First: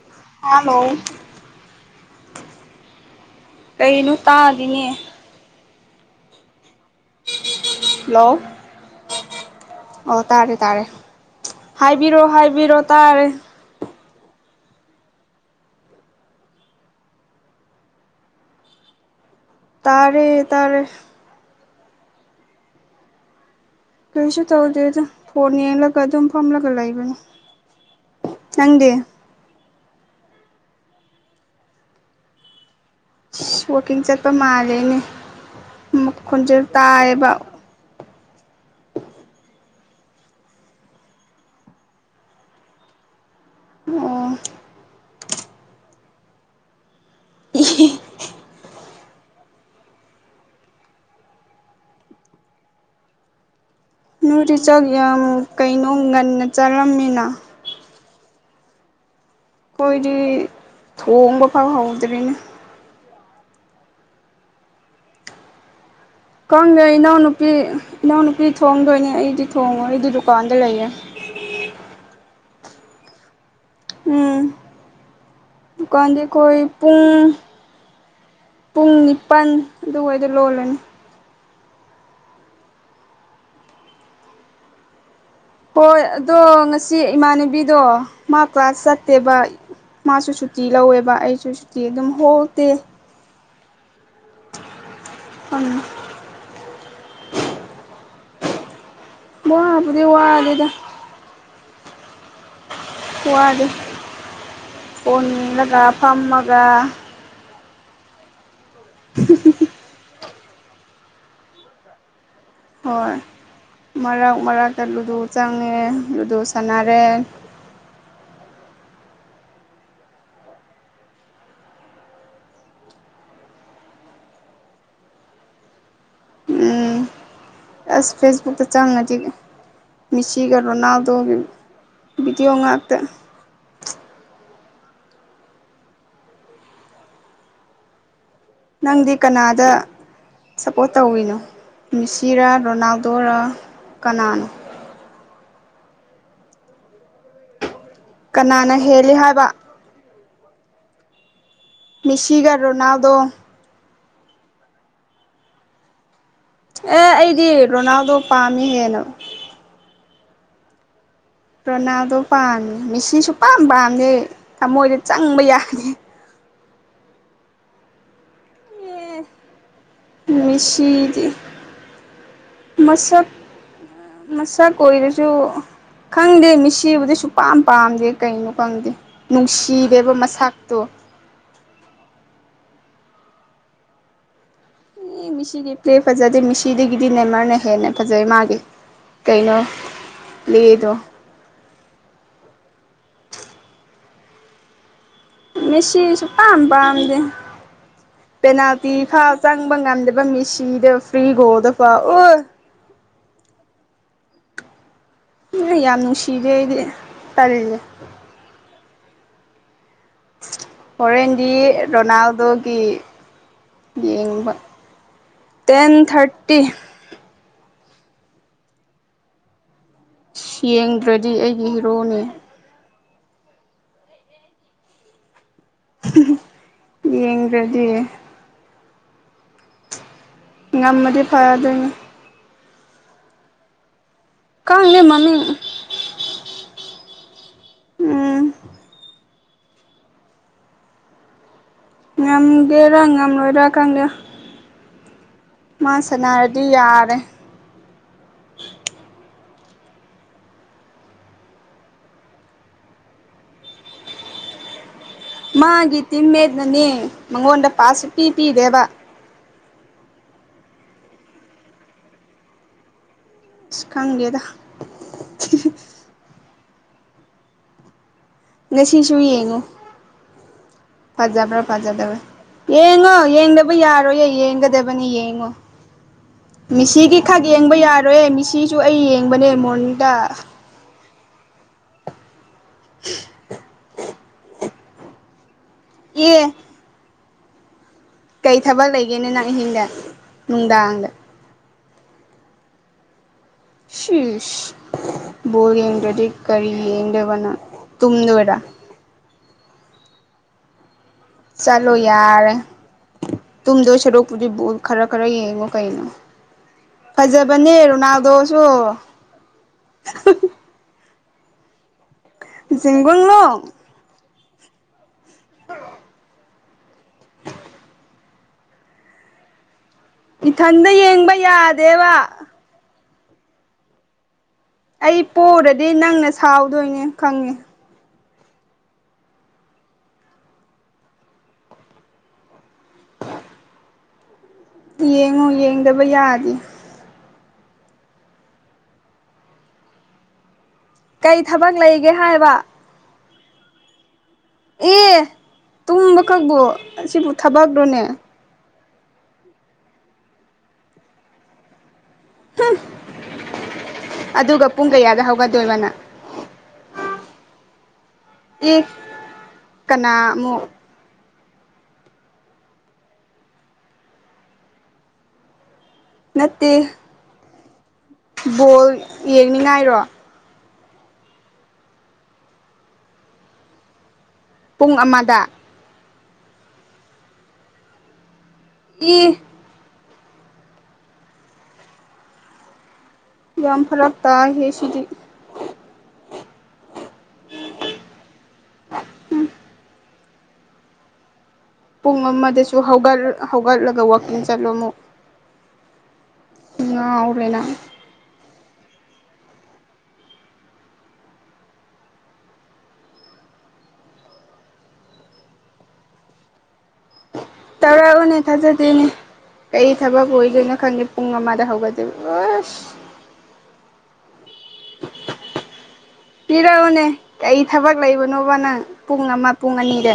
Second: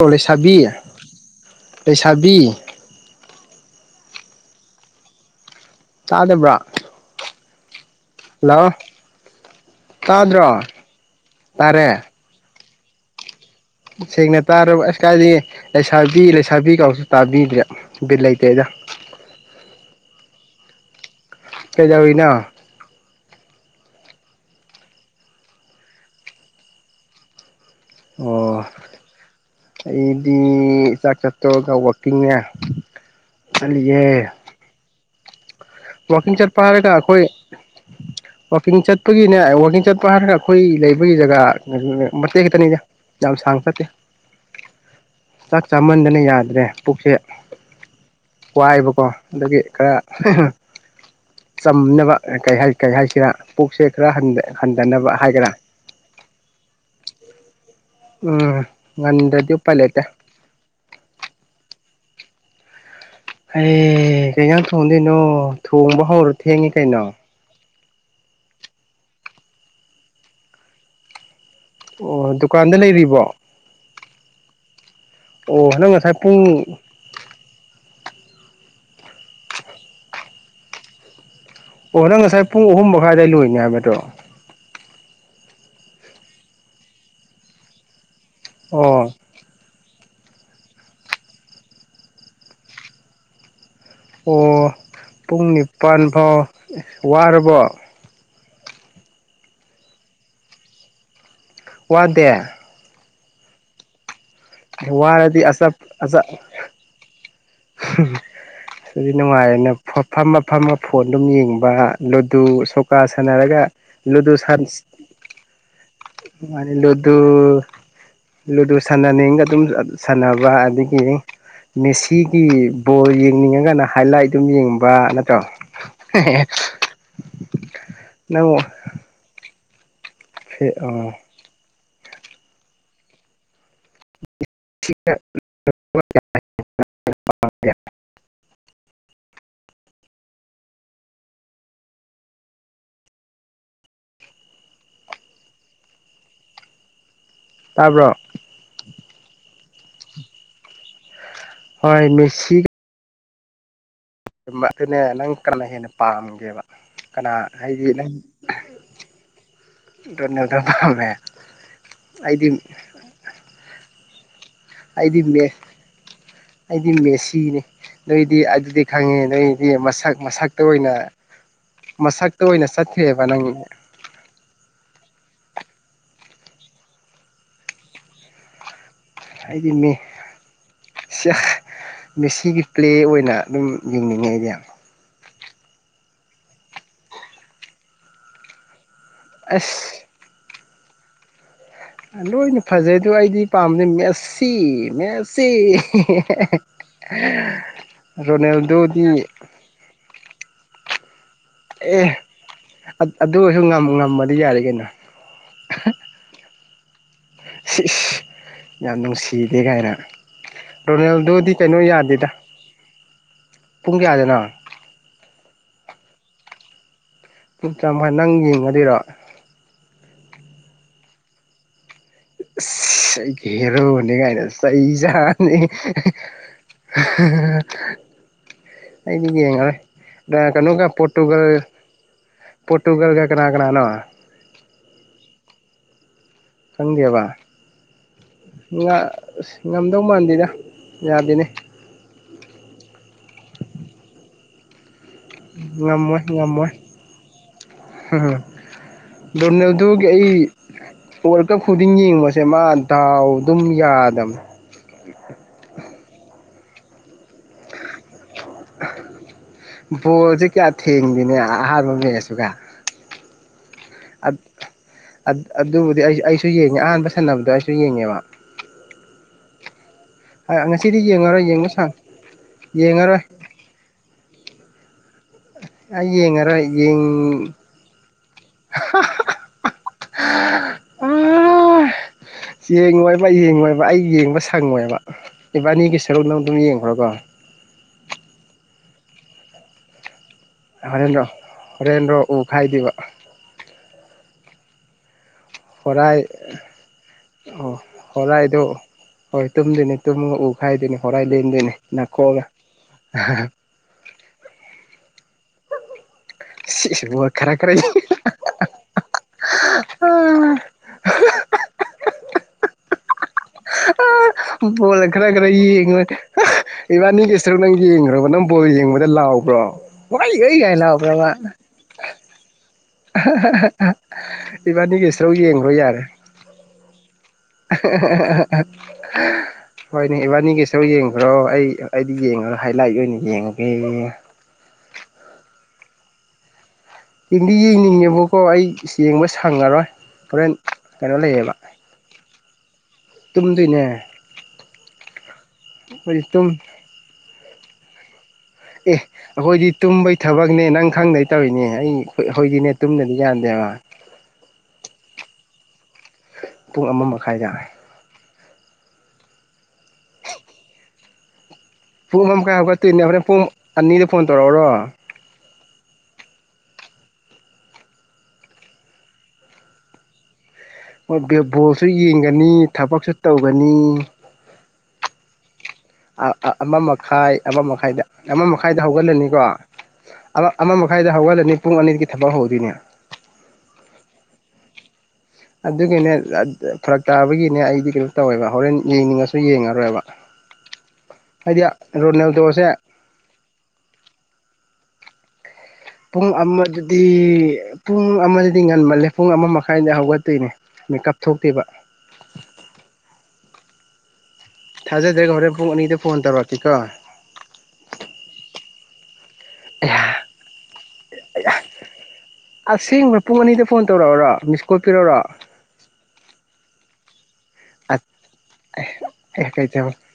ꯑꯣꯂꯦ ꯁꯥꯕꯤ ꯍꯜꯂꯣ ꯂꯩꯁꯥꯕꯤ ꯀꯩꯅꯣ ꯇꯥꯗꯅꯦ ꯆꯥꯗꯕ꯭ꯔꯥ ꯍꯜꯂꯣ ꯑꯣ ꯇꯥꯗ꯭ꯔꯣ ꯇꯥꯔꯦ ꯇꯥꯔꯦ ꯇꯥꯔꯦ ꯍꯥꯏꯕꯤꯔꯣ ꯍꯥꯏꯕꯤꯔꯣ ꯇꯔꯦ ꯁꯦꯡꯅ ꯇꯥꯔꯕ ꯑꯁ ꯀꯥꯏꯗꯤ ꯂꯩꯁꯥꯕꯤ ꯂꯩꯁꯥꯕꯤ ꯀꯥꯎꯁꯨ ꯇꯥꯕꯤꯗ꯭ꯔꯦ ꯕꯤꯠ ꯂꯩꯇꯦꯗ ꯇꯥꯔꯦ ꯇꯥꯔꯦ ꯄꯖꯥꯎꯅ ꯀꯩꯁꯨ ꯇꯧꯗꯦꯗ ꯐꯣꯟ ꯌꯦꯡꯂꯒ ꯑꯗꯨꯝ ꯐꯝꯂꯒ ꯂꯩꯕꯅꯤ ꯑꯣ ꯅꯪꯗꯤ ꯑꯩꯗꯤ ꯆꯥꯛ ꯆꯠꯇꯣꯛꯔꯒ ꯋꯥꯛꯀꯤꯡꯅꯦ ꯋꯀꯤꯡ ꯆꯠꯄ ꯃꯥꯜꯂꯦꯅꯦ ꯋꯥꯀꯤꯡ ꯆꯠ ꯈꯣꯟꯖꯦꯜ ꯄꯥꯔꯗ ꯑꯩꯈꯣꯏ ꯇꯥꯏꯌꯦꯕ ꯋꯥꯋꯥꯛꯀꯤꯡ ꯆꯠꯄꯒꯤꯅꯦ ꯋꯥꯛꯀꯤꯡ ꯆꯠꯄ ꯍꯥꯏꯔꯒ ꯑꯩꯈꯣꯏ ꯂꯩꯕꯒꯤ ꯖꯒꯥ ꯃꯇꯦꯛ ꯈꯛꯇꯅꯤꯅꯦ ꯌꯥꯝ ꯁꯥꯡ ꯐ ꯑꯣ ꯆꯥꯛ ꯆꯥꯃꯟꯗꯅ ꯌꯥꯗ꯭ꯔꯦ ꯄꯨꯛꯁꯦ ꯋꯥꯏꯕꯀꯣ ꯑꯗꯒꯤ ꯈꯔ ꯆꯝꯅꯕ ꯀꯩ ꯍꯥꯏꯁꯤꯔꯥ ꯄꯨꯛꯁꯦ ꯈꯔ ꯅꯣꯢꯗꯤ ꯆꯥꯛ ꯍꯟꯊꯅꯕ ꯌꯥꯝ ꯍꯥꯏꯒꯦꯔꯥ ꯀꯩꯅꯣ ꯉꯟꯅ ꯆꯥꯔꯝꯃꯤꯅ ꯎꯝ ꯉꯟꯗ ꯑꯩꯈꯣꯏꯗꯤ ꯊꯣꯡꯕ ꯐꯥꯎ ꯍꯥꯎ ꯇꯔꯤꯅ ꯑꯦ ꯀꯩꯌꯥ ꯊꯣꯡꯗꯣꯏꯅꯣ ꯊꯣꯡꯕ ꯍꯧꯔ ꯊꯦꯡꯉꯤ ꯀꯪ ꯀꯩꯅꯣ ꯏꯅꯥꯎ ꯅꯨꯄꯤ ꯏꯅꯥꯎꯅꯨꯄꯤ ꯊꯣꯡꯗꯣꯏꯅꯦ ꯑꯩꯗꯤ ꯊꯣꯡꯉꯣ ꯑꯩꯗꯤ ꯗꯨꯀꯥꯟꯗ ꯂꯩꯌꯦ ꯑꯣ ꯗꯨꯀꯥꯟꯗ ꯂꯩꯔꯤꯕꯣ ꯎꯝ ꯑꯣ ꯅꯪ ꯉꯁꯥꯏ ꯗꯨꯀꯥꯟꯗꯤ ꯄꯨꯡ ꯈꯣꯏ ꯄꯨꯡ ꯄꯨꯡ ꯄꯟ ꯑꯗꯨ ꯑꯣꯏ ꯗꯥꯂꯣꯜꯂꯅꯤ ꯑꯣ ꯅꯪ ꯉꯁꯥꯏ ꯄꯨꯡ ꯑꯍꯨꯝ ꯃꯈꯥꯏꯋꯥꯏ ꯂꯣꯏꯅꯦ ꯍꯥꯏꯕꯗꯣ ꯍꯣꯏ ꯑꯗꯣ ꯉꯁꯤ ꯏꯃꯥꯟꯅꯕꯤꯗꯣ ꯃꯥ ꯀ꯭ꯂꯥꯁ ꯑꯣ ꯆꯠꯇꯦꯕ ꯃꯥꯁꯨ ꯁꯨꯇꯤ ꯂꯧꯋꯦꯕꯥ ꯑꯩꯁꯨ ꯁꯨꯇꯤ ꯑꯗꯨꯝ ꯍꯣꯡꯗꯦ ꯑꯣ ꯄꯨꯡ ꯐꯝꯃꯤ ꯅꯤꯄꯜ ꯐꯥꯎ ꯑꯁ ꯋꯥꯔꯕꯣ ꯕꯄꯗꯤ ꯋꯥꯗꯗ ꯋꯥꯗꯦ ꯋꯥꯗ ꯋꯥꯔꯗꯤ ꯑꯆꯥ ꯄꯨꯜꯂꯒ ꯐꯝꯃꯒ ꯎꯝ ꯁꯨꯗꯤ ꯅꯨꯡꯉꯥꯏꯌꯦꯅ ꯐꯝ ꯑꯄꯥꯝꯕ ꯐꯣꯟ ꯑꯗꯨꯝ ꯌꯦꯡꯕ ꯂꯨꯗꯨ ꯁꯣꯀꯥ ꯍꯣꯏ ꯁꯥꯟꯅꯔꯒ ꯂꯨꯗꯨ ꯃꯔꯥꯛ ꯁꯥꯟ ꯃꯔꯥꯛꯛꯇ ꯂꯨꯗꯗꯨ ꯆꯪꯉꯦ ꯂꯨꯗꯗꯨ ꯁꯥꯥꯟꯅꯔꯦ ꯂꯨꯗꯨ ꯁꯥꯟꯅꯅꯤꯒ ꯑꯗꯨꯝ ꯁꯥꯟꯅꯕ ꯑꯗꯒꯤ ꯃꯦꯁꯤꯒꯤ ꯕꯣꯜ ꯌꯦꯡꯅꯤꯡꯉꯒꯅ ꯍꯥꯏ ꯂꯥꯏꯠ ꯑꯗꯨꯝ ꯌꯦꯡꯕ ꯅꯠꯇ꯭ꯔꯣ ꯎꯝ ꯑꯁ ꯅꯪ ꯐꯦꯁꯕꯨꯛꯛꯇ ꯆꯪꯅ ꯊꯤꯒꯦ ꯃꯦꯁꯤꯒ ꯑꯣ ꯔꯣꯅꯥꯜꯗꯣꯒ ꯕꯤꯗꯤꯑꯣ ꯉꯥꯛꯇ [inaudible] ꯅꯪꯗꯤ ꯀꯅꯥꯗ ꯁꯞꯄꯣꯔꯠ ꯇꯧꯏꯤꯅꯣ ꯃꯤꯁꯤꯔꯥ ꯔꯣꯅꯥꯜꯗꯣꯔ ꯀꯅꯥꯅꯣ ꯇꯥꯕ꯭ꯔꯣ ꯀꯅꯥꯅꯤ ꯍꯦꯜꯂꯤ ꯍꯥꯏꯕ ꯃꯦꯁꯤꯒ ꯔꯣꯅꯥꯜꯗꯣꯒ ꯑꯗꯨꯅꯦ ꯅꯪ ꯀꯅꯥ ꯍꯦꯟꯅ ꯄꯥꯝꯒꯦ ꯑꯦ ꯑꯩꯗꯤ ꯔꯣꯅꯥꯜꯗꯣ ꯄꯥꯝꯃꯤꯍꯦꯅ ꯅꯗꯝ ꯐꯝꯃꯦ ꯄ꯭ꯔꯣꯅꯥꯗꯣ ꯄꯥꯝꯃꯦ ꯃꯤꯁꯤꯡꯁꯨ ꯄꯥꯝ ꯄꯥꯝꯗꯤꯦ ꯊꯃꯣꯏꯗ ꯆꯪꯕ ꯑꯩꯗꯤ ꯌꯥꯅꯤꯦ ꯑꯩꯗꯤ ꯃꯦꯁꯤꯅꯦ ꯑꯗꯨ ꯗꯤ ꯑꯗꯨꯗꯤ ꯈꯪꯉꯦ ꯅꯪꯗꯤ ꯃꯁꯛ ꯃꯁꯛꯇ ꯑꯣꯏꯅ ꯃꯤꯁꯤꯗꯤ ꯃꯁꯛꯇ ꯑꯣꯏꯅ ꯆꯠꯊ꯭ꯔꯑꯦꯕ ꯃꯁꯛ ꯅꯪ ꯁꯨ ꯈꯪꯗꯦ ꯃꯤꯁꯤꯕꯨꯗꯤ ꯁꯨ ꯄꯝ ꯄꯥꯝꯗꯦ ꯀꯩꯅꯣ ꯈꯪꯗꯦ ꯑꯩꯗꯤ ꯅꯨꯡꯁꯤꯕ ꯃꯁꯇꯣ ꯃꯦꯁꯤꯒꯤ ꯄ꯭ꯂꯦ ꯑꯣꯏꯅ ꯑꯗꯨꯝ ꯌꯦꯡꯅꯤꯡꯉꯦ ꯑꯩꯗꯤ ꯑꯦ ꯃꯤꯁꯤꯗꯤ ꯄ꯭ꯂꯦ ꯐꯖꯗꯦ ꯃꯤꯁꯤꯗꯒꯤꯗꯤ ꯅꯦꯃꯔꯅ ꯍꯦꯟꯅ ꯐꯖꯩ ꯃꯥꯒꯤ ꯀꯩꯅꯣ ꯑꯁ ꯂꯤꯗꯣ ꯂꯣꯏꯅ ꯐꯖꯩ ꯑꯗ ꯑꯩꯗꯤ ꯄꯥꯝꯝꯕꯗꯤ ꯃꯦꯠꯁꯤ ꯃꯦ ꯃꯦꯁꯤꯁꯨ ꯄꯥꯝ ꯄꯥꯝꯗꯦ ꯄꯦꯅꯥꯜꯇꯤ ꯔꯣꯅꯦꯜꯗꯣꯗꯤ ꯐꯥ ꯆꯪꯕ ꯉꯝꯗꯕ ꯃꯤꯦꯁꯤ ꯆꯤꯗꯥ ꯐ꯭ꯔꯤꯒꯣ ꯗꯐꯥ ꯑꯦ ꯑꯣꯏ ꯑꯗꯨ ꯑꯣꯏꯔꯁꯨ ꯉꯝꯃꯗꯤ ꯌꯥꯔꯦ ꯀꯩꯅꯣ ꯎ ꯌꯥꯝ ꯅꯨꯡꯁꯤꯖꯦ ꯑꯩꯗꯤ ꯇꯔꯤꯌꯦ ꯁꯤꯁ ꯌꯥꯝ ꯅꯨꯡꯁꯤꯗꯦ ꯀꯥꯏꯔ ꯍꯣꯔꯦꯟꯗꯤ ꯔꯣꯅꯥꯜꯗꯣꯒꯤ ꯄꯨꯡ ꯀꯌꯥꯗꯅꯣ ꯌꯦꯡꯕ ꯇꯦꯟ ꯊꯥꯔꯇꯤ ꯇꯦ ꯆꯃꯥꯏ ꯅꯪ ꯌꯦꯡꯉꯗꯣꯏꯔꯣ ꯌꯦꯡꯗ꯭ꯔꯗꯤ ꯑꯩꯒꯤ ꯍꯤꯔꯣꯅꯦ ꯈꯦꯔꯣ ꯍꯧꯅꯤꯒ ꯍꯥꯏꯅ ꯆꯩꯖꯥ ꯑ ꯌꯦꯡꯗ꯭ꯔꯗꯤ ꯑꯩꯗꯤ ꯌꯦꯡꯉꯔꯦ ꯀꯩꯅꯣꯀ ꯉꯝꯃꯗꯤ ꯄꯣꯇꯨꯒꯜ ꯐꯗꯣꯏꯅꯤ ꯄꯣꯔꯇꯨꯒꯜꯒ ꯀꯅꯥ ꯀꯅꯥꯅꯣ ꯀꯥꯒꯦ ꯃꯃꯤ ꯁꯟꯗꯕ ꯏ ꯑꯁ ꯉꯝꯗꯧ ꯃꯥꯟꯗꯦꯅ ꯌꯥꯗꯦꯅꯦ ꯉꯒꯦꯔꯉ ꯉ ꯂꯣꯏꯔꯀꯪꯒ ꯉꯝꯃꯣꯏ ꯉꯝꯃꯣꯏ ꯌꯥꯔꯦ ꯗꯣꯅꯦꯜꯗꯨꯣꯒꯤ ꯑꯩ ꯋꯥꯔꯜ ꯀꯞ ꯈꯨꯗꯤꯡ ꯌꯦꯡꯕꯁꯦ ꯃꯥ ꯗꯥꯎ ꯑꯗꯨꯝ ꯌꯥꯗꯕꯅꯦ ꯃꯥꯒꯤ ꯊ ꯃꯦ ꯅꯅꯦ ꯃꯉꯣꯟꯗ ꯄꯁꯨ ꯄꯄꯤ ꯄꯤꯗꯦꯕ ꯕꯣꯁꯦ ꯀꯌꯥ ꯊꯦꯡꯗꯅꯦ ꯑꯍꯥꯟꯕ ꯂꯩꯁꯨꯒ ꯑꯁ ꯈꯪꯗꯦꯗ ꯑꯗꯨꯕꯨꯗꯤ ꯑꯩ ꯑꯩꯁꯨ ꯌꯦ ꯑ ꯑꯍꯥꯟꯕ ꯁꯥꯟꯅꯕꯗꯣ ꯑꯩꯁꯨ ꯌꯦꯡꯉꯦꯕ ꯉꯁꯤꯁꯨ ꯌꯦꯡꯉꯨ ꯉꯁꯤꯗꯤ ꯌꯦꯡꯉꯔꯣꯏ ꯐꯖꯕ꯭ꯔꯥ ꯌꯦꯡꯕ ꯁꯪ ꯐꯖꯗꯕ꯭ꯔꯥ ꯌꯦꯡꯉꯣ ꯌꯦꯡꯉꯔꯣꯏ ꯌꯦꯡꯗꯕ ꯌꯥꯔꯣꯏꯌꯦ ꯀꯗꯦꯕꯅꯤꯌꯦ ꯌꯦꯉꯣ ꯑꯩ ꯌꯦꯡꯉꯔꯣꯏ ꯌꯦꯡ ꯃꯤꯁꯤꯒꯤ ꯈꯛ ꯌꯦꯡꯕ ꯌꯥꯔꯣꯏ ꯃꯤꯁꯤꯁꯨ ꯑꯩ ꯌꯦꯡꯕꯅꯦ ꯃꯣꯔꯅꯤꯡꯗ ꯑꯥ ꯌꯦꯡꯉꯣꯏꯕ ꯌꯦꯡꯣꯏꯕ ꯑꯩ ꯌꯦꯡꯕ ꯁꯪꯉꯣꯏꯕ [inaudible] ꯏꯕꯥꯅꯤꯒꯤ ꯁꯔꯨꯛꯅꯪ ꯑꯦ ꯑꯗꯨꯝ ꯌꯦꯡꯈ꯭ꯔꯣꯀꯣ ꯀꯩ ꯊꯕꯛ ꯂꯩꯒꯦꯅꯦ ꯅꯪ ꯑꯍꯤꯡꯗ ꯅꯨꯡꯗꯥꯡꯒ ꯔꯦꯟꯔꯣ ꯎ ꯈꯥꯏꯗꯕ ꯁꯤꯁ ꯕꯣꯔ ꯌꯦꯡꯗ꯭ꯔꯗꯤ ꯍꯣꯔꯥꯏ ꯀꯔꯤ ꯌꯦꯡꯗꯕꯅꯣ ꯇꯨꯝꯗꯣꯏꯔꯥ ꯇꯨꯝꯗ‌ꯦꯅꯤ ꯇꯨꯝꯉ ꯎ ꯈꯥꯏꯗꯣꯏꯅꯤ ꯍꯣꯔꯥꯏ ꯂꯦꯟꯗꯣꯏꯅꯤ ꯆꯠꯂꯣ ꯅꯥꯀꯣꯛꯑꯒ ꯌꯥꯔꯦ ꯇꯨꯡꯗꯣꯏ ꯁꯔꯨꯛꯄꯨꯗꯤ ꯈꯔ ꯈꯔ ꯌꯦꯡ ꯀꯩꯅꯣ ꯁꯤꯁꯤꯕꯨ ꯈꯔ ꯈꯔ ꯐꯖꯕꯅꯦ ꯔꯣꯅꯥꯜꯗꯣꯁꯨ ꯆꯤꯡꯒꯜꯂꯣ ꯕꯣꯜꯒ ꯈꯥꯔ ꯈꯔ ꯌꯦꯡꯉꯨꯔꯣꯏ ꯏꯕꯥꯅꯤꯒꯤ ꯁꯔꯨꯛ ꯅꯪ ꯌꯦꯡꯈ꯭ꯔꯕ ꯅꯪ ꯕꯣꯏ ꯌꯦꯡꯕꯗ ꯂꯥꯎꯕ꯭ꯔꯣ ꯋꯥꯏ ꯑꯩ ꯀꯥꯏ ꯏꯊꯟꯗ ꯌꯦꯡꯕ ꯂꯥꯎꯕ꯭ꯔꯕ ꯌꯥꯗꯦꯕ [inaudible] ꯑꯩ ꯁꯔꯨꯛ ꯌꯦꯡꯈ꯭ꯔꯣ ꯄꯣꯛꯎꯔꯗꯤ ꯌꯥꯔꯦ ꯅꯪꯅ ꯁꯥꯎꯗꯣꯏꯅꯦ ꯈꯪꯉꯦ ꯍꯣꯏꯅꯦ ꯏꯕꯥꯅꯤꯒꯤꯁꯨꯔ ꯌꯦꯡꯈ꯭ꯔꯣ ꯑꯩ ꯑꯩꯗꯤ ꯌꯦꯡꯉꯣ ꯍꯥꯏ ꯂꯥꯏꯠ ꯑꯣꯏꯅ ꯌꯦꯡꯉꯒꯦ ꯌꯦꯡꯉꯨ ꯌꯦꯡꯗꯕ ꯌꯥꯗꯦ ꯌꯦꯡꯗꯤ ꯌꯦꯡꯅꯤꯡꯉꯦꯕꯀꯣ ꯑꯩ ꯌꯦꯡꯕ ꯁꯪꯉꯔꯣꯏ ꯍꯣꯔꯦꯟ ꯀꯩꯅꯣ ꯀꯩ ꯊꯕꯛ ꯂꯩꯒꯦ ꯍꯥꯏꯕ ꯇꯨꯡꯗꯤꯟꯅ ꯑꯦ ꯇꯨꯝꯕ ꯀꯛꯕꯣ ꯁꯤꯕꯨ ꯊꯕꯥꯛꯂꯣꯅꯦ ꯑꯦ ꯑꯩꯈꯣꯏꯗꯤ ꯇꯨꯝꯕꯩ ꯊꯕꯛꯅꯦ ꯅꯪ ꯈꯪꯗꯩ ꯇꯧꯔꯤꯅꯦ ꯑꯩ ꯍ ꯍꯣꯏꯗꯤꯅꯦ ꯇꯨꯝꯅꯗꯤ ꯌꯥꯟꯗꯦꯕ ꯑꯗꯨꯒ ꯄꯨꯡ ꯀꯌꯥꯗ ꯍꯧꯒꯠꯗꯣꯏꯕ ꯅꯪ ꯄꯨꯡ ꯑꯃ ꯃꯈꯥꯏꯇ ꯌꯦ ꯀꯅ ꯑꯃꯨꯛ ꯄꯨꯡ ꯑꯃ ꯃꯈꯥꯏ ꯑꯃꯨꯛꯀ ꯇꯨꯅꯦꯅꯤꯅ ꯄꯨꯡ ꯑꯅꯤꯗ ꯐꯣꯟ ꯇꯧꯔꯛꯎꯔꯣ ꯅꯠꯇꯦ ꯕꯣꯜ ꯌꯦꯡꯅꯤꯉꯥꯏꯔꯣ ꯃꯣꯏ ꯕꯣꯜꯁꯨ ꯌꯦꯡꯒꯅꯤ ꯊꯕꯛꯁꯨ ꯇꯧꯒꯅꯤ ꯄꯨꯡ ꯑꯃꯗ ꯑꯃ ꯃꯈꯥꯏ ꯑꯃ ꯃꯈꯥꯏꯗ ꯑꯃ ꯃꯈꯥꯏꯗ ꯏ ꯍꯧꯒꯠꯂꯅꯤꯀꯣ ꯑꯃ ꯃꯈꯥꯏꯗ ꯍꯧꯒꯠꯂꯅꯤ ꯄꯨꯡ ꯑꯅꯤꯒꯤ ꯊꯕꯛ ꯍꯧꯗꯣꯏꯅꯦ ꯌꯥꯝ ꯐꯔꯛ ꯇꯥ ꯍꯦ ꯁꯤꯗꯤ ꯑꯗꯨꯒꯤꯅꯦ ꯐꯔꯛ ꯇꯥꯕꯒꯤꯅꯦ ꯑꯩꯗꯤ ꯀꯩꯅꯣ ꯇꯧꯋꯦꯕ ꯍꯣꯔꯦꯟ ꯌꯦꯡꯅꯤꯡꯉꯁꯨ ꯌꯦꯡꯉꯔꯣꯏꯕ ꯍꯥꯏꯗꯤ ꯄꯨꯡ ꯑꯃꯗꯁꯨ ꯔꯣꯅꯦꯜꯗꯣꯁꯦ ꯍꯧꯒꯠ ꯍꯧꯒꯠꯂꯒ ꯋꯥꯛꯀꯤꯡ ꯆꯠꯂꯣ ꯑꯃꯨꯛ ꯄꯨꯡ ꯑꯃꯗꯤ ꯉꯥꯎꯔꯦ ꯅꯪ ꯄꯨꯡ ꯑꯃ ꯉꯜꯂ ꯄ ꯑꯃ ꯃꯈꯥꯏ ꯍꯧꯒꯠꯇꯣꯏꯅꯦ ꯃꯦꯀꯞ ꯊꯣꯛꯇꯦꯕ ꯊꯥꯖꯗ꯭ꯔꯦꯒ ꯍꯣꯔꯦꯟ ꯄꯨꯡ ꯑꯅꯤꯗ ꯐꯣꯟ ꯇꯧꯔꯛꯀꯦꯀꯣ ꯇꯧꯔꯛꯎꯅꯦ ꯊꯥꯖꯗꯦꯅꯦ ꯀꯔꯤ ꯊꯕꯛ ꯑꯣꯏꯗꯣꯏꯅꯣ ꯈꯪꯒꯦ ꯄꯨꯡ ꯑꯃꯗ ꯍꯧꯒꯗꯦ ꯁ ꯑꯁꯦꯡꯕ ꯄꯨꯡ ꯑꯅꯤꯗ ꯐꯣꯟ ꯇꯧꯔꯛꯎꯔꯣ ꯃꯤꯁꯀꯣꯜ ꯄꯤꯔꯛꯎꯔꯣ ꯄꯤꯔꯛꯎꯅꯦ ꯀ ꯊꯕꯛ ꯂꯩꯕꯅꯣꯕ ꯅꯪ ꯄꯨꯡ ꯑꯦ ꯑꯃ ꯀꯩ ꯄꯨꯡ ꯑꯅꯤꯗ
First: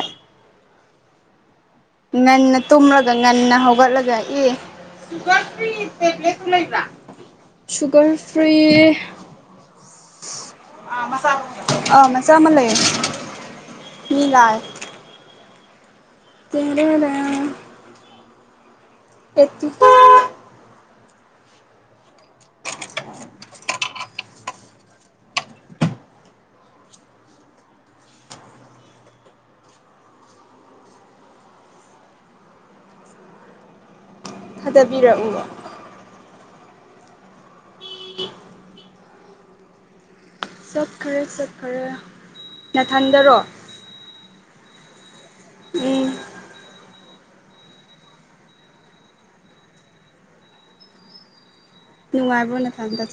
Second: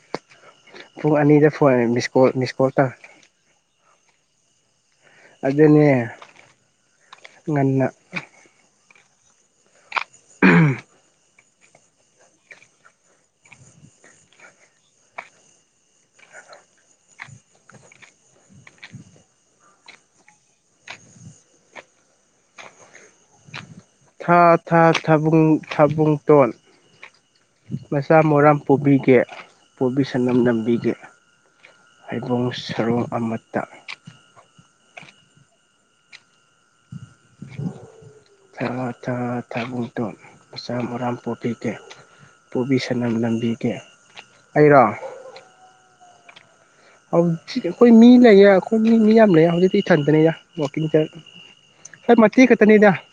ꯄꯨꯡ ꯑꯅꯤꯗ ꯐꯣꯟ ꯃꯤꯁꯀꯣꯜ ꯉꯟꯅ ꯃꯤꯁꯀꯣꯜ ꯇꯧ ꯇꯨꯝꯂꯒ ꯉꯟꯅ ꯍꯧꯒꯠꯂꯒ ꯏ ꯑꯗꯨꯅꯦ ꯉꯟꯅ ꯁꯨꯒꯔ ꯐ꯭ꯔꯤ ꯑ ꯃꯆꯥ ꯑꯃ ꯂꯩ ꯃꯤ ꯂꯥꯏ ꯆꯦꯔꯗ ꯑꯦꯆ ꯊꯥ ꯊꯥ ꯊꯕ ꯊꯥꯕꯨꯡꯇꯣꯟ ꯃꯆꯥ ꯃꯔꯥꯝ ꯄꯨꯕꯤꯒꯦ ꯄꯨꯕꯤꯁꯅꯝ ꯅꯝꯕꯤꯒꯦ ꯍꯩꯕꯣꯡ ꯁꯔꯣꯡ ꯑꯃꯠꯇ ꯊꯥꯗꯕꯤꯔꯛꯎꯕ ꯍ ꯊ ꯊꯥꯕꯨꯨꯡꯗꯣ ꯃꯆꯥ ꯃꯔꯔꯥꯝ ꯆꯠꯈ꯭ꯔꯦ ꯄꯣꯄꯤꯒꯦ ꯆꯠꯈ꯭ꯔꯦ ꯄꯣꯕꯤ ꯁꯅꯝ ꯅꯊꯟꯗꯔꯣ ꯂꯝꯕꯤꯒꯦ ꯑꯩꯔꯣ ꯎꯝ ꯍꯧꯖꯤꯛ ꯑꯩꯈꯣꯏ ꯃꯤ ꯂꯩꯌꯦ ꯑꯩꯈꯣꯏ ꯃꯤ ꯃꯤ ꯌꯥꯝ ꯂꯩꯌꯦ ꯍꯧꯖꯤꯛꯇꯤ ꯏꯊꯟꯗꯅꯦꯗ ꯋꯥꯛꯀꯤꯡ ꯍꯣꯏ ꯃꯇꯦ ꯅꯨꯡꯉꯥꯏꯕ꯭ꯔꯣ ꯈꯛꯇꯅꯤꯗ ꯅꯊꯟꯗ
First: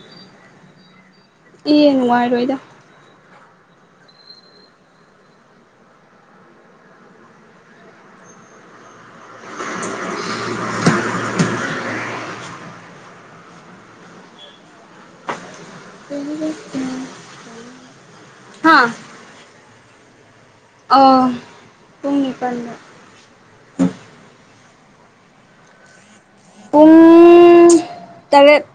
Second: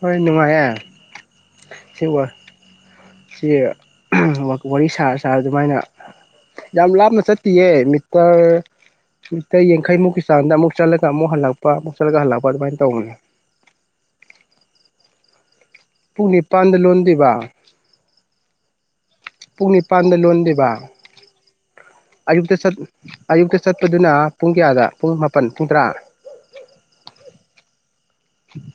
ꯍꯣꯏ ꯅꯨꯡꯉꯥꯏꯌꯦ ꯏ ꯁꯤ ꯋꯥ ꯅꯨꯡꯉꯥꯏꯔꯣꯏꯗ ꯁꯤ ꯋꯥꯔꯤ ꯁꯥꯔ ꯁꯥꯔ ꯑꯗꯨꯃꯥꯏꯅ ꯌꯥꯝ ꯂꯥꯞꯅ ꯆꯠꯇꯌꯦ ꯃꯤꯠ ꯇꯔꯇ ꯌꯥꯡꯈꯩꯃꯨꯛꯀꯤ ꯆꯥꯡꯗ ꯑꯃꯨꯛ ꯆꯠꯂꯒ ꯑꯃꯨꯛ ꯍꯜꯂꯛꯄ ꯑꯃꯨꯛ ꯆꯠꯂꯒ ꯍꯜꯂꯛꯄ ꯑꯗꯨꯃꯥꯏꯅ ꯇꯧꯕꯅꯦ ꯄꯨꯡꯅꯤꯄꯥꯟꯗ ꯂꯣꯟꯗꯤꯕꯥ ꯍꯥꯥ ꯄꯨꯡ ꯅꯤꯄꯥꯟꯗ ꯂꯣꯟꯗꯦ ꯋꯥ ꯄꯨꯡ ꯑꯌꯨ ꯁꯠ ꯅꯤꯄꯥꯟꯗ ꯑꯌꯨꯛꯇꯇꯩ ꯁꯠ ꯆꯄ ꯑꯗꯨꯅ ꯄꯨꯡ ꯀꯌꯥꯗ ꯄꯨꯡ ꯃꯥꯄꯜ ꯄꯨꯡ ꯇꯔꯥ ꯄꯨꯜ ꯇꯔꯦ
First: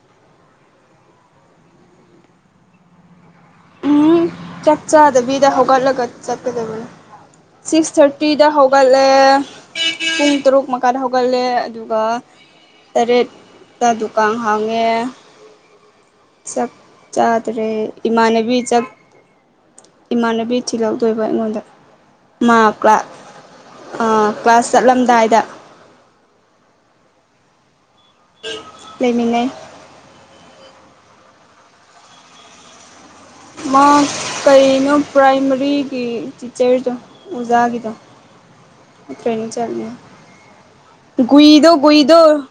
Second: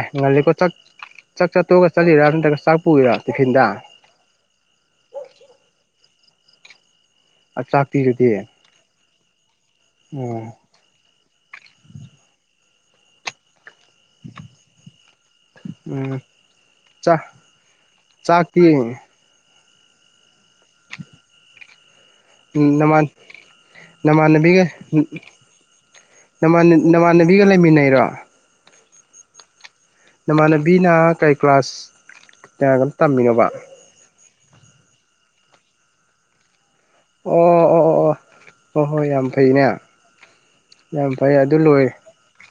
ꯑꯦ ꯉꯜꯂꯤꯀꯣ ꯆꯥꯛ ꯆꯥꯛ ꯆꯠꯇꯣꯛꯒ ꯆꯠꯂꯤꯔ ꯅꯠꯇ꯭ꯔꯒ ꯆꯥꯛ ꯄꯨꯏꯔꯣ ꯇꯤꯐꯤꯟꯗ ꯆꯠ ꯆꯗꯕꯤꯗ ꯍꯣꯒꯂꯒ ꯆꯄꯦꯗꯕꯅ ꯁꯤꯛꯁ ꯆꯥꯛꯇꯤꯗꯨꯗꯤ ꯊꯔꯇꯤꯗ ꯍꯒ ꯂꯦ ꯄꯨꯡ ꯎꯝ ꯇꯔꯨꯛ ꯃꯈꯥꯗ ꯍꯧꯒꯠꯂꯦ ꯑꯗꯨꯒ ꯇꯔꯦꯠ ꯗꯨꯀꯥꯟ ꯍꯥꯡꯉꯦ ꯎꯝ ꯆꯥꯛ ꯆꯥꯛ ꯆꯥꯗ꯭ꯔꯦ ꯏꯃꯥꯟꯅꯕꯤ ꯆꯥꯛꯇꯤ ꯆꯥꯛ ꯏꯃꯥꯟꯅꯕꯤ ꯊꯤꯜꯂꯧꯗꯣꯏꯕ ꯑꯩꯉꯣꯟꯗ ꯃꯥ ꯀ꯭ꯂꯥꯁ ꯅꯃꯥꯟꯕꯤꯒ ꯆꯠꯂꯝꯗꯥꯏꯗ ꯅꯃꯥꯟ ꯅꯃꯥꯟꯅꯕꯤꯒ ꯂꯩꯃꯤꯟꯅꯩꯔꯣ ꯑ ꯂꯩꯃꯤꯟꯅꯩ ꯅꯃꯥꯟꯅꯕꯤꯅ ꯀꯩ ꯀ꯭ꯂꯥꯁ ꯌꯥꯒꯅꯣ ꯇꯝꯃꯤꯅꯣꯕ ꯃꯥ ꯀꯩꯅꯣ ꯄ꯭ꯔꯥꯏꯃꯔꯤꯒꯤ ꯆꯦꯔꯤ ꯇꯣ ꯑꯣ ꯑꯣ ꯎꯖꯒꯤꯗꯣ ꯑꯣ ꯑꯣ ꯍꯣꯏ ꯍꯣꯏ ꯌꯥꯝ ꯐꯩꯅꯦ ꯌꯥꯝ ꯐꯩ ꯑꯗꯨ ꯒꯨꯨꯏꯗꯣ ꯂꯣꯏꯔꯦ ꯒꯨꯏꯗꯣ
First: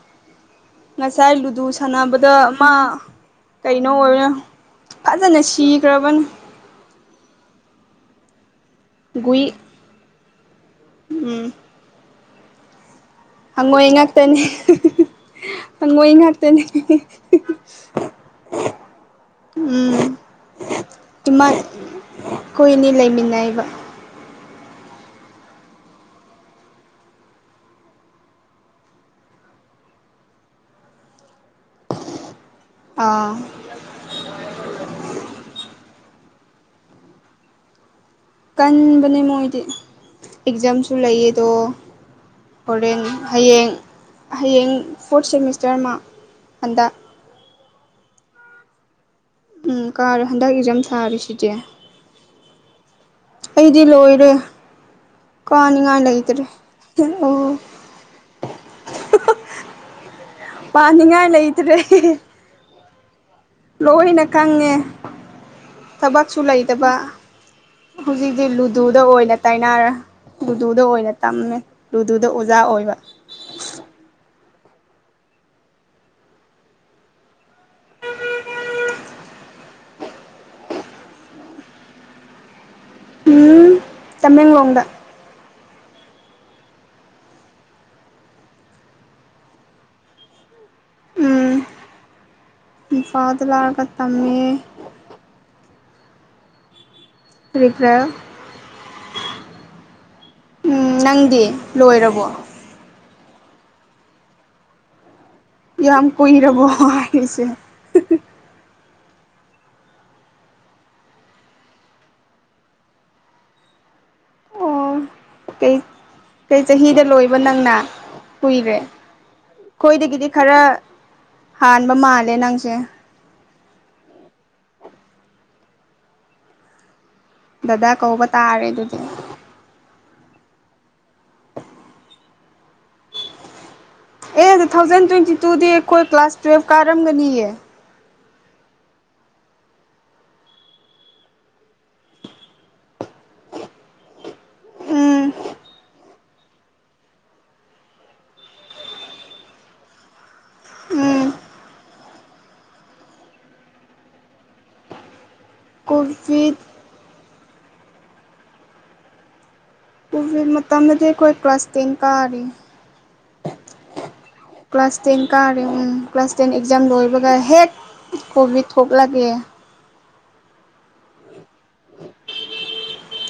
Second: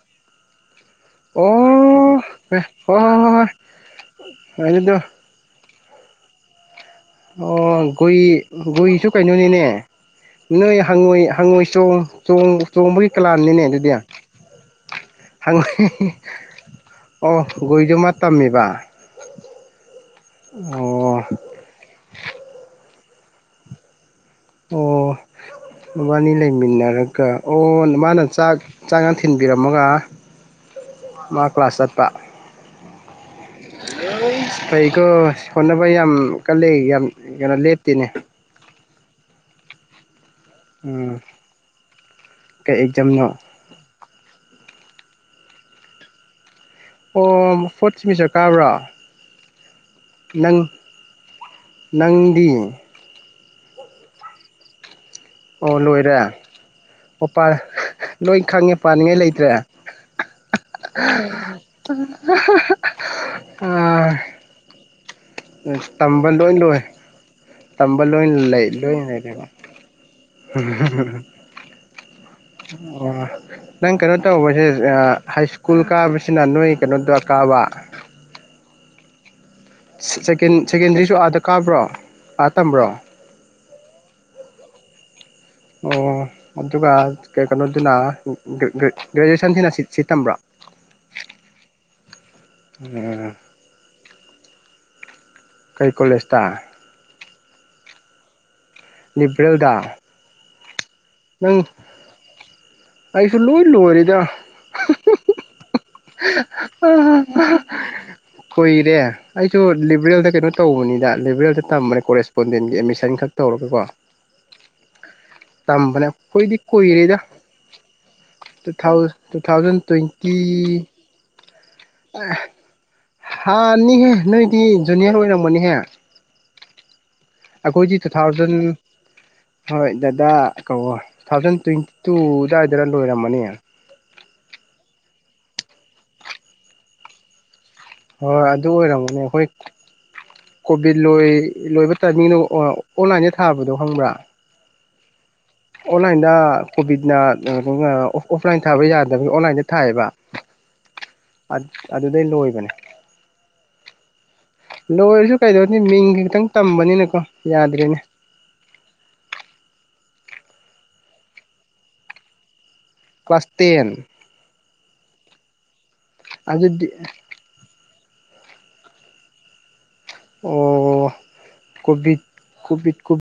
ꯉꯁꯥꯏ ꯂꯨꯗꯨ ꯑꯣ ꯁꯥꯟꯅꯕꯗ ꯍꯣꯏ ꯃꯥ ꯍꯣꯏ ꯍꯣꯏ ꯀꯩꯅꯣ ꯑꯣꯏꯔ ꯍꯣꯏ ꯑꯗꯨꯗꯣ ꯐꯖꯅ ꯁꯤ ꯗꯔꯥꯕꯟ ꯑꯣ ꯒꯨꯏ ꯒꯨꯏꯁꯨ ꯒꯨꯏ ꯀꯩꯅꯣꯅꯤꯅꯦ ꯅꯣꯏ ꯍꯥꯡꯉꯣꯏ ꯎꯝ ꯍꯥꯡꯉꯣꯏ ꯆꯣ ꯆꯣꯡ ꯆꯣꯡꯕ ꯍꯪꯉꯣꯏ ꯉꯥꯛꯇꯅꯤ ꯍꯪꯉꯣꯏ ꯉꯥꯛꯇꯅꯤ ꯑꯣ ꯒꯣꯏꯗꯨ ꯃꯥ ꯇꯝꯃꯤꯕ ꯎꯝ ꯑꯣ ꯇꯃ ꯀꯅ ꯃꯤ ꯑꯅꯤ ꯂꯩꯃꯤꯟꯅꯩꯕ ꯑꯣ ꯅꯕꯥꯅꯤ ꯂꯩꯃꯤꯟꯅꯔꯒ ꯑꯣ ꯃꯥꯅ ꯆꯥꯛ ꯆꯥꯒꯥꯡ ꯊꯤꯟꯕꯤꯔꯝꯃꯒ ꯂꯥꯛ ꯀ꯭ꯂꯥꯁ ꯆꯠꯄ ꯑꯥ ꯐꯩꯀꯣ ꯍꯣꯠꯅꯕ ꯌꯥꯝ ꯃꯨꯛꯀ ꯂꯩꯔꯗꯤ ꯌꯥꯝ ꯌꯥꯝꯅ ꯂꯦꯞꯇꯦꯅꯦ ꯀꯟꯕꯅꯦ ꯃꯣꯏꯗꯤ ꯑꯦꯛꯖꯥꯝꯁꯨ ꯎꯝ ꯂꯩꯌꯦꯗꯣ ꯀꯩ ꯍꯣꯔꯦꯟ ꯑꯦꯛꯖꯥꯝꯅꯣ ꯍꯌꯦꯡ ꯍꯌꯦꯡ ꯐꯣꯔ ꯁꯦꯃꯤꯁꯇꯔ ꯑꯃ ꯑꯣ ꯐꯣꯔꯠ ꯁꯦꯃꯤꯁꯇꯔ ꯀꯥꯕ꯭ꯔ ꯎꯝ ꯀꯥꯔꯦ ꯍꯟꯗꯛ ꯏꯛꯖꯥꯝ ꯊꯥꯔꯤꯁꯤꯗꯤ ꯅꯪꯗꯤ ꯑꯩꯗꯤ ꯂꯣꯏꯔꯦ ꯑꯣ ꯀꯥꯅꯤꯡꯉꯥꯏ ꯂꯣꯏꯔꯦ ꯂꯩꯇ꯭ꯔꯦ ꯑꯣ ꯄꯥ ꯑꯣ ꯂꯣꯏ ꯈꯪꯉꯦ ꯄꯥꯅꯤꯡꯉꯥꯏ ꯂꯩꯇ꯭ꯔꯦ ꯄꯥꯅꯤꯡꯉꯥꯏ ꯂꯩꯇ꯭ꯔꯦ [unintelligible] ꯂꯣꯏꯅ ꯈꯪꯉꯦ ꯇꯝꯕ ꯊꯕꯛꯁꯨ ꯂꯣꯏ ꯂꯣꯏ ꯂꯩꯇꯕ ꯇꯝꯕ ꯂꯣꯏ ꯍꯨꯖꯤꯛꯇꯤ ꯂꯩ ꯂꯣꯏ ꯂꯨꯗꯨꯗ ꯑꯣꯏꯅ ꯂꯩꯔꯦꯕ ꯇꯥꯏꯅꯔꯦ ꯂꯨꯗꯨꯗ ꯑꯣꯏꯅ ꯇꯝꯃꯦ ꯂꯨꯗꯨꯗ ꯑꯣꯖꯥ ꯑꯣꯏꯕ ꯑꯣ ꯅꯪ ꯀꯩꯅꯣ ꯇꯧꯕꯩ ꯍꯦꯖ ꯑꯥ ꯍꯥꯏꯁ꯭ꯀꯨꯜ ꯀꯥꯕꯁꯤꯅ ꯅꯣꯏ ꯀꯩꯅꯣꯗ ꯀꯥꯕ ꯁꯤꯛ ꯁꯦꯀꯦꯟ ꯁꯦꯀꯦꯟꯗ꯭ꯔꯤꯁꯨ ꯑꯥꯗ ꯀꯥꯕ꯭ꯔꯣ ꯑꯥ ꯇꯝꯕ꯭ꯔꯣ ꯎꯝꯍꯨꯝ ꯇꯃꯦꯡꯂꯣꯡꯗ ꯑꯣ ꯑꯗꯨꯒ ꯑꯥ ꯀ ꯀꯩꯅꯣꯗꯨꯅ ꯒꯔ ꯒꯔ ꯒ꯭ꯔꯦꯖꯨꯋꯦꯁꯟꯁꯤꯅ ꯁꯤ ꯁꯤ ꯇꯝꯕ ꯎꯝ ꯏꯝꯐꯥꯜꯗ ꯂꯥꯛꯑꯒ ꯐꯝꯃꯤꯌꯦ ꯀꯩ ꯀꯣꯂꯦꯁ ꯇ [unintelligible] ꯃꯦꯇꯤꯜ ꯗꯥ ꯎꯝ ꯅꯪꯗꯤ ꯂꯣꯏꯔꯕꯣ ꯑꯩꯁꯨ ꯂꯣꯏ ꯂꯣꯏꯔꯦꯗ ꯌꯥꯝ ꯀꯨꯏꯔꯕꯣꯍꯣ ꯑ ꯍꯥꯏꯔꯤꯁꯦ ꯀꯨꯏꯔꯦ ꯑꯩꯁꯨ ꯂꯤꯕ꯭ꯔꯦꯜꯗ ꯀꯩꯅꯣ ꯇꯧꯕꯅꯤꯗ ꯂꯤꯕ꯭ꯔꯦꯜꯗ ꯇꯝꯕꯅꯦ ꯀꯣꯔꯦꯁꯄꯣꯟꯗꯦꯟꯒꯤ ꯑꯦꯠꯃꯤꯁꯟ ꯈꯛ ꯇꯧꯔꯒꯀꯣ ꯑꯣ ꯀꯩ ꯇꯝꯕꯅꯦ ꯑꯩꯈꯣꯏꯗꯤ ꯀꯩ ꯆꯍꯤꯗ ꯀꯨꯏꯔꯦꯗ ꯂꯣꯏꯕ ꯅꯪꯅ ꯇꯨ ꯀꯨꯏꯔꯦ ꯊꯥꯎ ꯇꯨ ꯊꯥꯎꯖꯟ ꯈꯣꯏꯗꯒꯤꯗꯤ ꯇ꯭ꯋꯦꯟꯇꯤ ꯈꯔ ꯍꯥꯟꯕ ꯃꯥꯜꯂꯦ ꯅꯪꯁꯦ ꯍꯥꯟꯅꯤꯍꯦ ꯅꯣꯏꯗꯤ ꯖꯨꯅꯤꯌꯔ ꯑꯣꯏꯔꯝꯒꯅꯤꯍꯦ ꯗꯗꯥ ꯑꯈꯣꯏꯗꯤ ꯇꯨ ꯀꯧꯕ ꯊꯥꯎꯖꯟ ꯇꯥꯔꯦ ꯑꯗꯨꯗꯤ ꯍꯣꯏ ꯗ ꯗꯥ ꯀꯧꯋꯣ ꯇꯨ ꯊꯥꯎꯖꯟ ꯇ꯭ꯋꯦꯟꯇꯤ ꯇꯨ ꯑꯗꯨꯋꯥꯢꯗꯔ ꯂꯣꯏꯔꯝꯃꯅꯤ ꯑꯦ ꯇꯨ ꯊꯥꯎꯖꯟ ꯇ꯭ꯋꯦꯟꯇꯤ ꯇꯨꯗꯤ ꯑꯈꯣꯏ ꯀ꯭ꯂꯥꯁ ꯇ꯭ꯋꯦꯜꯞ ꯀꯥꯔꯝꯒꯅꯤꯌꯦ ꯍꯣꯏ ꯑꯗꯨ ꯑꯣꯏꯔꯝꯒꯅꯤ ꯑꯩꯈꯣꯏ ꯀꯣꯚꯤꯠ ꯂꯣꯏ ꯂꯣꯏꯕ ꯇꯥꯏꯃꯤꯡꯗꯣ ꯑꯥ ꯑꯣꯟꯂꯥꯏꯟꯗ ꯊꯥꯕꯗꯣ ꯈꯪꯕ꯭ꯔꯥ ꯎꯝ ꯑꯣꯟꯂꯥꯏꯟꯗ ꯀꯣꯚꯤꯠꯅ ꯇꯨ ꯊꯥꯎꯖꯟ ꯀꯌꯥꯅꯣ ꯑꯣ ꯑꯣꯐꯂꯥꯏꯟ ꯊꯥꯕ ꯌꯥꯗꯕꯒꯤ ꯑꯣꯟꯂꯥꯏꯟꯗ ꯊꯥꯏꯌꯦꯕ ꯎꯝ ꯑ ꯑꯗꯨꯗꯩ ꯂꯣꯏꯕꯅꯦ ꯂꯣꯏꯔꯁꯨ ꯀꯩꯗꯧ ꯑ ꯃꯤꯡꯒ ꯈꯤꯇꯪ ꯀꯣꯚꯤꯠ ꯇꯝꯕꯅꯤꯅꯀꯣ ꯌꯥꯗ꯭ꯔꯦꯅꯦ ꯍꯧꯖꯤꯛ ꯃꯇꯝꯗꯗꯤ ꯑꯩꯈꯣꯏ ꯀ꯭ꯂꯥꯁ ꯇꯦꯟ ꯀꯥꯔꯤ ꯀ꯭ꯂꯥꯁ ꯇꯦꯟ ꯄ꯭ꯂꯥꯁꯇꯤꯡ ꯀꯥꯔ ꯀ꯭ꯂꯥꯁ ꯇꯦꯟ ꯑꯦꯛꯖꯝ ꯑꯗꯨꯗꯤ ꯂꯣꯏꯕꯒꯦ ꯍꯦꯛ ꯀꯣꯚꯗ ꯍ ꯂꯒꯦ ꯑꯣ ꯀꯣꯚꯤꯠ ꯀꯣꯚꯤꯠ ꯀꯚ